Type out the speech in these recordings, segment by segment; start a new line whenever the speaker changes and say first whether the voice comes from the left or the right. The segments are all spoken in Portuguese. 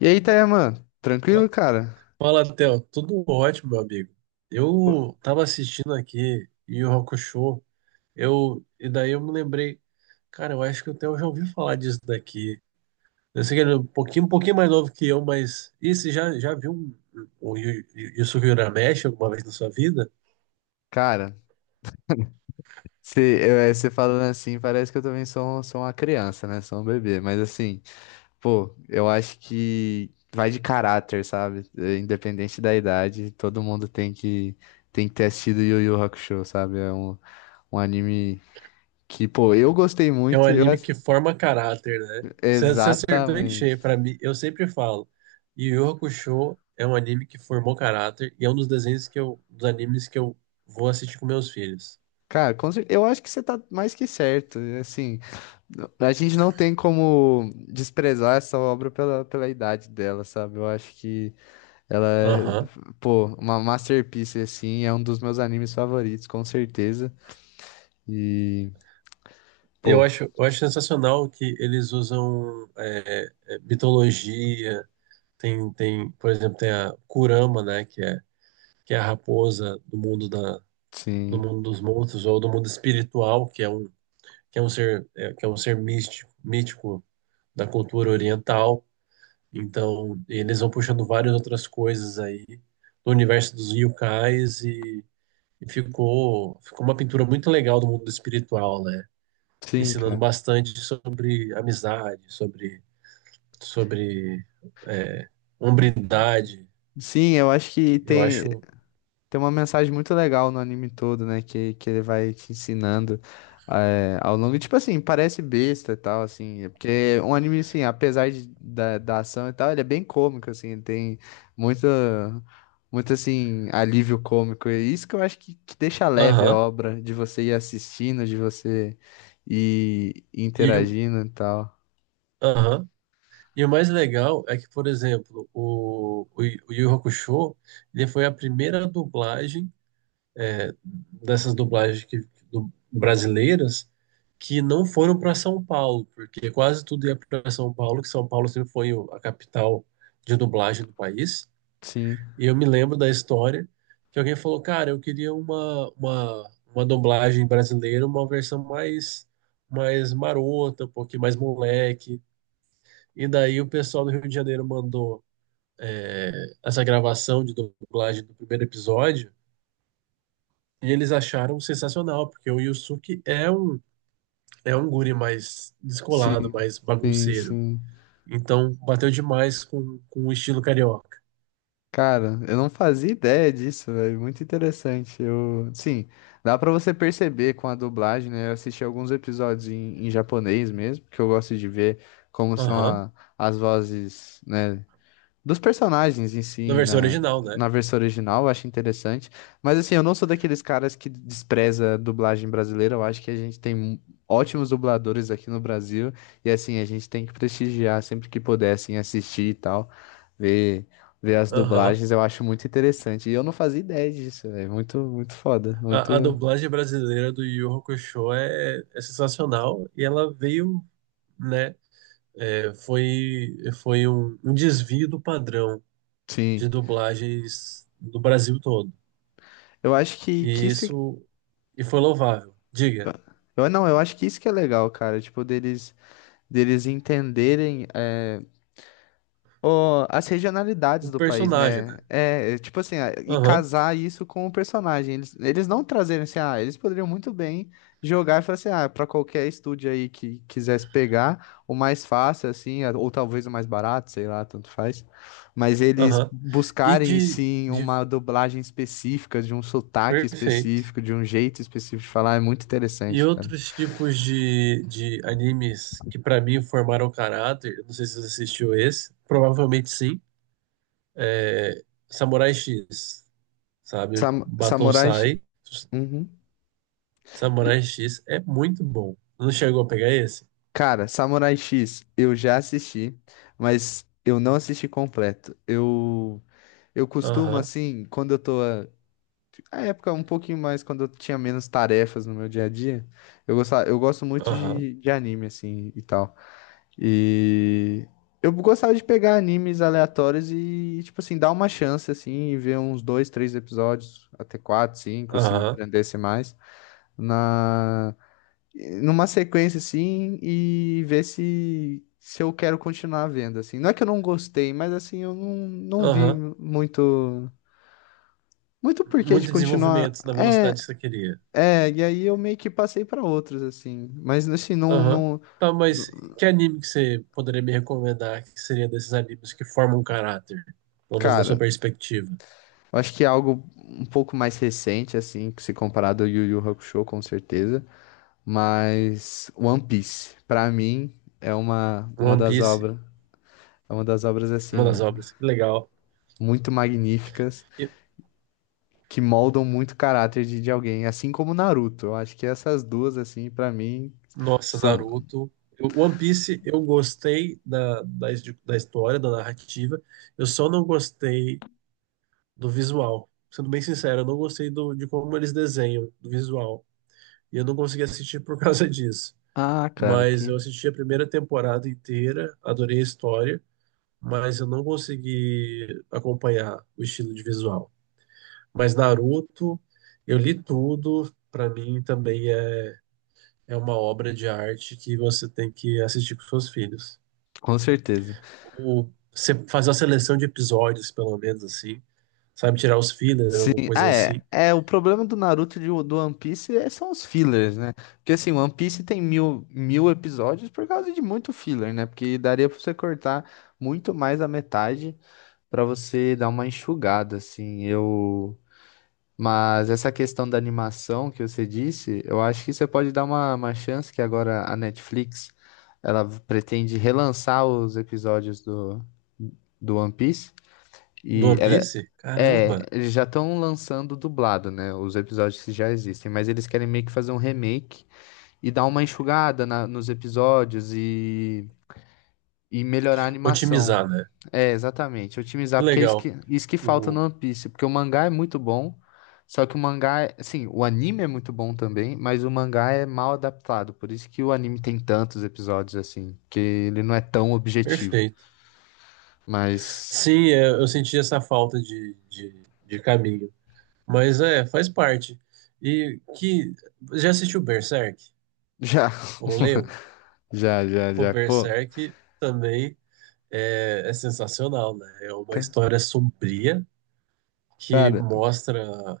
left: E aí, Tayaman? Tranquilo,
right: Fa-
left: cara?
right: Fala, Theo. Tudo ótimo, meu amigo.
left: Pô.
right: Eu tava assistindo aqui Yu Yu Hakusho, e daí eu me lembrei, cara, eu acho que o Theo já ouviu falar disso daqui. Eu sei que ele é um pouquinho mais novo que eu, mas e você já viu o Yusuke Urameshi alguma vez na sua vida?
left: Cara, você falando assim, parece que eu também sou, sou uma criança, né? Sou um bebê. Mas assim, pô, eu acho que vai de caráter, sabe? Independente da idade, todo mundo tem que ter assistido Yu Yu Hakusho, sabe? Um anime que, pô, eu gostei
right: É um
left: muito.
right: anime que forma caráter, né? Você acertou em
left: Exatamente.
right: cheio, pra mim, eu sempre falo, Yu Yu Hakusho é um anime que formou caráter e é um dos desenhos que dos animes que eu vou assistir com meus filhos.
left: Cara, eu acho que você tá mais que certo. Assim, a gente não tem como desprezar essa obra pela idade dela, sabe? Eu acho que ela é,
right: Aham.
left: pô, uma masterpiece, assim, é um dos meus animes favoritos, com certeza. E, pô,
right: Eu acho sensacional que eles usam mitologia. Tem, por exemplo, tem a Kurama, né, que é a raposa do
left: sim,
right: mundo dos monstros ou do mundo espiritual, que é um ser místico, mítico da cultura oriental. Então, eles vão puxando várias outras coisas aí do universo dos yokais e, ficou uma pintura muito legal do mundo espiritual, né?
left: sim,
right: Ensinando
left: cara.
right: bastante sobre amizade, sobre é, hombridade.
left: Sim, eu acho que
right: Eu
left: tem.
right: acho.
left: Tem uma mensagem muito legal no anime todo, né? Que ele vai te ensinando ao longo. Tipo assim, parece besta e tal, assim. Porque um anime, assim, apesar da ação e tal, ele é bem cômico, assim. Ele tem muito, muito, assim, alívio cômico. E é isso que eu acho que deixa leve a
right: Aham.
left: obra, de você ir assistindo, de você ir
right: E, o-
left: interagindo e tal.
right: aham. E o mais legal é que, por exemplo, o Yu Hakusho, ele foi a primeira dublagem dessas dublagens brasileiras que não foram para São Paulo, porque quase tudo ia para São Paulo, que São Paulo sempre foi a capital de dublagem do país.
left: Sim,
right: E eu me lembro da história que alguém falou, cara, eu queria uma dublagem brasileira, uma versão mais marota, um pouquinho mais moleque. E daí o pessoal do Rio de Janeiro mandou essa gravação de dublagem do primeiro episódio e eles acharam sensacional, porque o Yusuke é um guri mais descolado,
left: sim,
right: mais
left: sim,
right: bagunceiro.
left: sim.
right: Então bateu demais com o estilo carioca.
left: Cara, eu não fazia ideia disso, velho. Muito interessante. Eu, sim, dá pra você perceber com a dublagem, né? Eu assisti alguns episódios em japonês mesmo, porque eu gosto de ver como são
right: Aham.
left: a- as vozes, né? dos personagens em
right: Da
left: si
right: versão original, né?
left: na versão original, eu acho interessante. Mas assim, eu não sou daqueles caras que despreza a dublagem brasileira, eu acho que a gente tem ótimos dubladores aqui no Brasil e assim, a gente tem que prestigiar sempre que puder, assim, assistir e tal, ver, ver as
right: Aham.
left: dublagens, eu acho muito interessante. E eu não fazia ideia disso, é muito, muito foda, muito,
right: A dublagem brasileira do Yu Yu Hakusho é sensacional e ela veio, né? Foi um desvio do padrão
left: sim.
right: de dublagens do Brasil todo.
left: Eu acho que
right: E
left: isso é,
right: isso e foi louvável. Diga,
left: eu, não, eu acho que isso que é legal, cara. Tipo, deles entenderem as regionalidades
right: o
left: do país,
right: personagem,
left: né?
right: né?
left: Tipo assim, ah, e
right: Aham,
left: casar isso com o personagem. Eles não trazerem assim, ah, eles poderiam muito bem jogar e falar assim, ah, pra qualquer estúdio aí que quisesse pegar, o mais fácil, assim, ah, ou talvez o mais barato, sei lá, tanto faz. Mas eles
right: aham. E
left: buscarem,
right: de,
left: sim,
right: de.
left: uma dublagem específica, de um sotaque
right: Perfeito.
left: específico, de um jeito específico de falar, é muito
right: E
left: interessante, cara.
right: outros tipos de animes que pra mim formaram caráter, eu não sei se você assistiu esse, provavelmente sim Samurai X, sabe? Batou
left: Samurai.
right: Sai,
left: Uhum.
right: Samurai X é muito bom. Não chegou a pegar esse?
left: Cara, Samurai X, eu já assisti, mas eu não assisti completo. Eu costumo
right: Aham,
left: assim, quando eu tô na época um pouquinho mais quando eu tinha menos tarefas no meu dia a dia, eu gosto muito
right: aham,
left: de anime assim e tal. E eu gostava de pegar animes aleatórios e tipo assim, dar uma chance assim e ver uns dois, três episódios, até quatro, cinco, se me
right: aham,
left: prendesse mais na numa sequência assim e ver se eu quero continuar vendo assim. Não é que eu não gostei, mas assim eu não vi
right: aham.
left: muito muito porquê de
right: Muito
left: continuar.
right: desenvolvimento na velocidade que você queria.
left: E aí eu meio que passei pra outros assim, mas assim não
right: Aham.
left: não,
right: Tá, mas que anime que você poderia me recomendar que seria desses animes que formam um caráter? Pelo menos na sua
left: cara,
right: perspectiva.
left: eu acho que é algo um pouco mais recente assim, que se comparado ao Yu Yu Hakusho com certeza, mas One Piece pra mim é uma
right: One
left: das
right: Piece,
left: obras, é uma das obras
right: uma
left: assim
right: das obras. Que legal.
left: muito magníficas
right: E-
left: que moldam muito o caráter de alguém, assim como Naruto. Eu acho que essas duas, assim, pra mim,
right: Nossa,
left: são.
right: Naruto. One Piece, eu gostei da história, da narrativa. Eu só não gostei do visual. Sendo bem sincero, eu não gostei de como eles desenham, do visual. E eu não consegui assistir por causa disso.
left: Ah, cara,
right: Mas eu
left: que.
right: assisti a primeira temporada inteira, adorei a história, mas eu não consegui acompanhar o estilo de visual. Mas Naruto, eu li tudo, pra mim também É uma obra de arte que você tem que assistir com seus filhos.
left: Com certeza.
right: Ou se- Fazer uma seleção de episódios, pelo menos assim, sabe? Tirar os fillers,
left: Sim,
right: alguma coisa
left: ah,
right: assim.
left: é. É, o problema do Naruto e do One Piece são os fillers, né? Porque assim, One Piece tem mil, mil episódios por causa de muito filler, né? Porque daria pra você cortar muito mais a metade pra você dar uma enxugada, assim. Eu. Mas essa questão da animação que você disse, eu acho que você pode dar uma chance que agora a Netflix ela pretende relançar os episódios do One Piece.
right: Do
left: E
right: One
left: ela,
right: Piece?
left: é,
right: Caramba!
left: eles já estão lançando dublado, né? Os episódios que já existem, mas eles querem meio que fazer um remake e dar uma enxugada nos episódios e melhorar a animação.
right: Otimizar, né?
left: É, exatamente. Otimizar,
right: Que
left: porque é isso
right: legal.
left: isso que falta
right: O...
left: no One Piece. Porque o mangá é muito bom, só que o mangá, assim, o anime é muito bom também, mas o mangá é mal adaptado. Por isso que o anime tem tantos episódios, assim, que ele não é tão objetivo.
right: Perfeito.
left: Mas
right: Sim, eu senti essa falta de caminho. Mas é, faz parte. E que. Já assistiu Berserk?
left: já,
right: Ou leu? Pô,
left: já. Pô,
right: Berserk também é sensacional, né? É uma
left: ca-
right: história sombria que
left: cara.
right: mostra.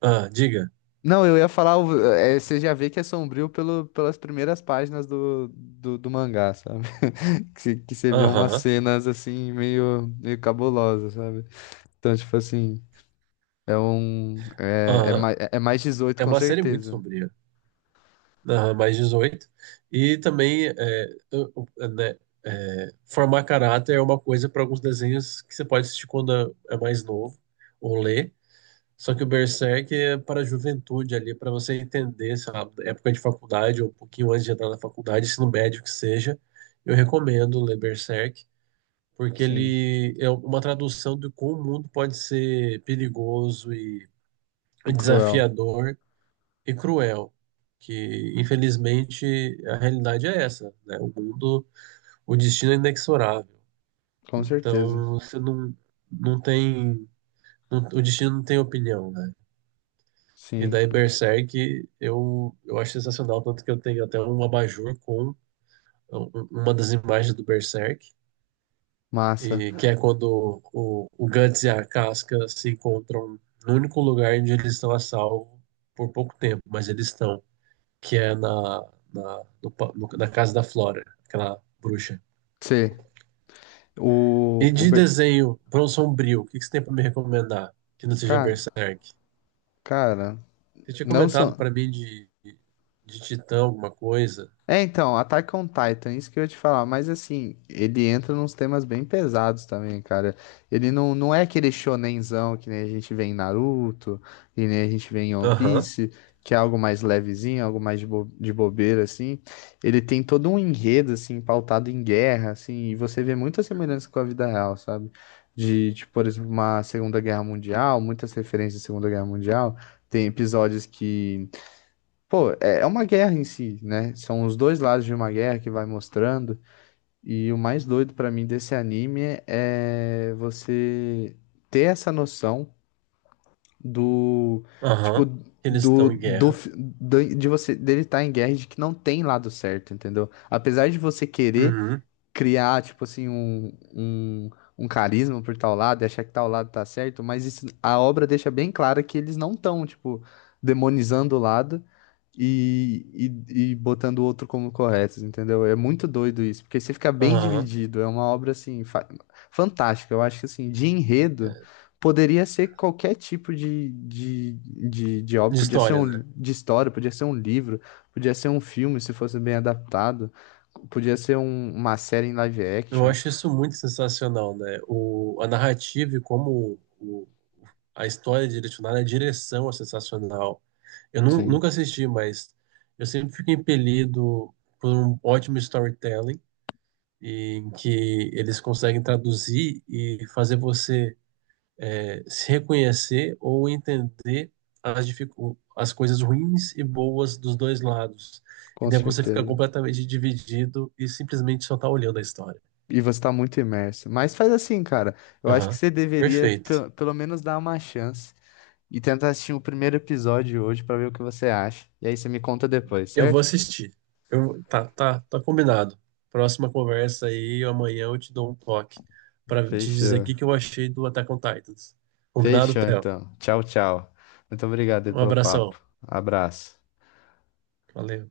right: Ah, diga.
left: Não, eu ia falar, você já vê que é sombrio pelo, pelas primeiras páginas do mangá, sabe? Que você vê umas
right: Aham,
left: cenas assim meio, meio cabulosas, sabe? Então, tipo assim, é um.
right: aham.
left: É mais 18,
right: É
left: com
right: uma série muito
left: certeza.
right: sombria. Aham, mais 18. E também, eu- eu- né, formar caráter é uma coisa para alguns desenhos que você pode assistir quando é mais novo ou ler. Só que o Berserk é para a juventude ali, para você entender, sei lá, época de faculdade ou um pouquinho antes de entrar na faculdade, ensino médio que seja. Eu recomendo ler Berserk. Porque
left: Sim.
right: ele é uma tradução de como o mundo pode ser perigoso e
left: E cruel.
right: desafiador e cruel, que infelizmente a realidade é essa, né? O mundo, o destino é inexorável.
left: Com certeza.
right: Então você não, não tem, o destino não tem opinião, né? E
left: Sim.
right: daí Berserk eu acho sensacional, tanto que eu tenho até um abajur com uma das imagens do Berserk.
left: Massa.
right: E que é quando o Guts e a Casca se encontram no único lugar onde eles estão a salvo por pouco tempo, mas eles estão, que é na, na, no pa- no- na casa da Flora, aquela bruxa.
left: C. O.
right: E de desenho, para um sombrio, o que que você tem para me recomendar que não seja
left: Ca-
right: Berserk?
left: cara,
right: Você tinha
left: não
right: comentado
left: são.
right: para mim de Titã, alguma coisa.
left: É, então, Attack on Titan, isso que eu ia te falar, mas assim, ele entra nos temas bem pesados também, cara. Ele não é aquele shonenzão que nem a gente vê em Naruto, que nem a gente vê em One
right: Aham,
left: Piece, que é algo mais levezinho, algo mais de bobeira, assim. Ele tem todo um enredo, assim, pautado em guerra, assim, e você vê muita semelhança com a vida real, sabe? Por exemplo, uma Segunda Guerra Mundial, muitas referências à Segunda Guerra Mundial. Tem episódios que pô, é é uma guerra em si, né? São os dois lados de uma guerra que vai mostrando. E o mais doido pra mim desse anime é você ter essa noção do, tipo,
right: aham. Que eles estão em guerra.
left: de você dele estar em guerra e de que não tem lado certo, entendeu? Apesar de você querer
right: Uhum,
left: criar, tipo assim, um, um carisma por tal lado, e achar que tal lado tá certo, mas isso- a obra deixa bem clara que eles não estão, tipo, demonizando o lado e, e botando o outro como correto, entendeu? É muito doido isso, porque você fica bem
right: aham.
left: dividido, é uma obra, assim, fantástica, eu acho que, assim, de enredo...
right: É.
left: Poderia ser qualquer tipo de obra,
right: De
left: podia ser
right: história,
left: um,
right: né?
left: de história, podia ser um livro, podia ser um filme, se fosse bem adaptado. Podia ser uma série em live
right: Eu
left: action,
right: acho isso muito sensacional, né? A narrativa e a história é direcionada, a direção é sensacional. Eu
left: sim,
right: nunca assisti, mas eu sempre fico impelido por um ótimo storytelling em que eles conseguem traduzir e fazer você se reconhecer ou entender as coisas ruins e boas dos dois lados. E
left: com
right: daí você fica
left: certeza.
right: completamente dividido e simplesmente só tá olhando a história.
left: E você tá muito imerso. Mas faz assim, cara. Eu acho que
right: Aham.
left: você deveria
right: Perfeito.
left: pelo menos dar uma chance e tentar assistir o primeiro episódio hoje pra ver o que você acha. E aí você me conta depois,
right: Eu vou
left: certo?
right: assistir. Tá, tá, tá combinado. Próxima conversa aí, amanhã eu te dou um toque para te dizer o
left: Fechou.
right: que que eu achei do Attack on Titans. Combinado,
left: Fechou,
right: Theo?
left: então. Tchau, tchau. Muito obrigado aí
right: Um
left: pelo
right: abração.
left: papo. Abraço.
right: Valeu.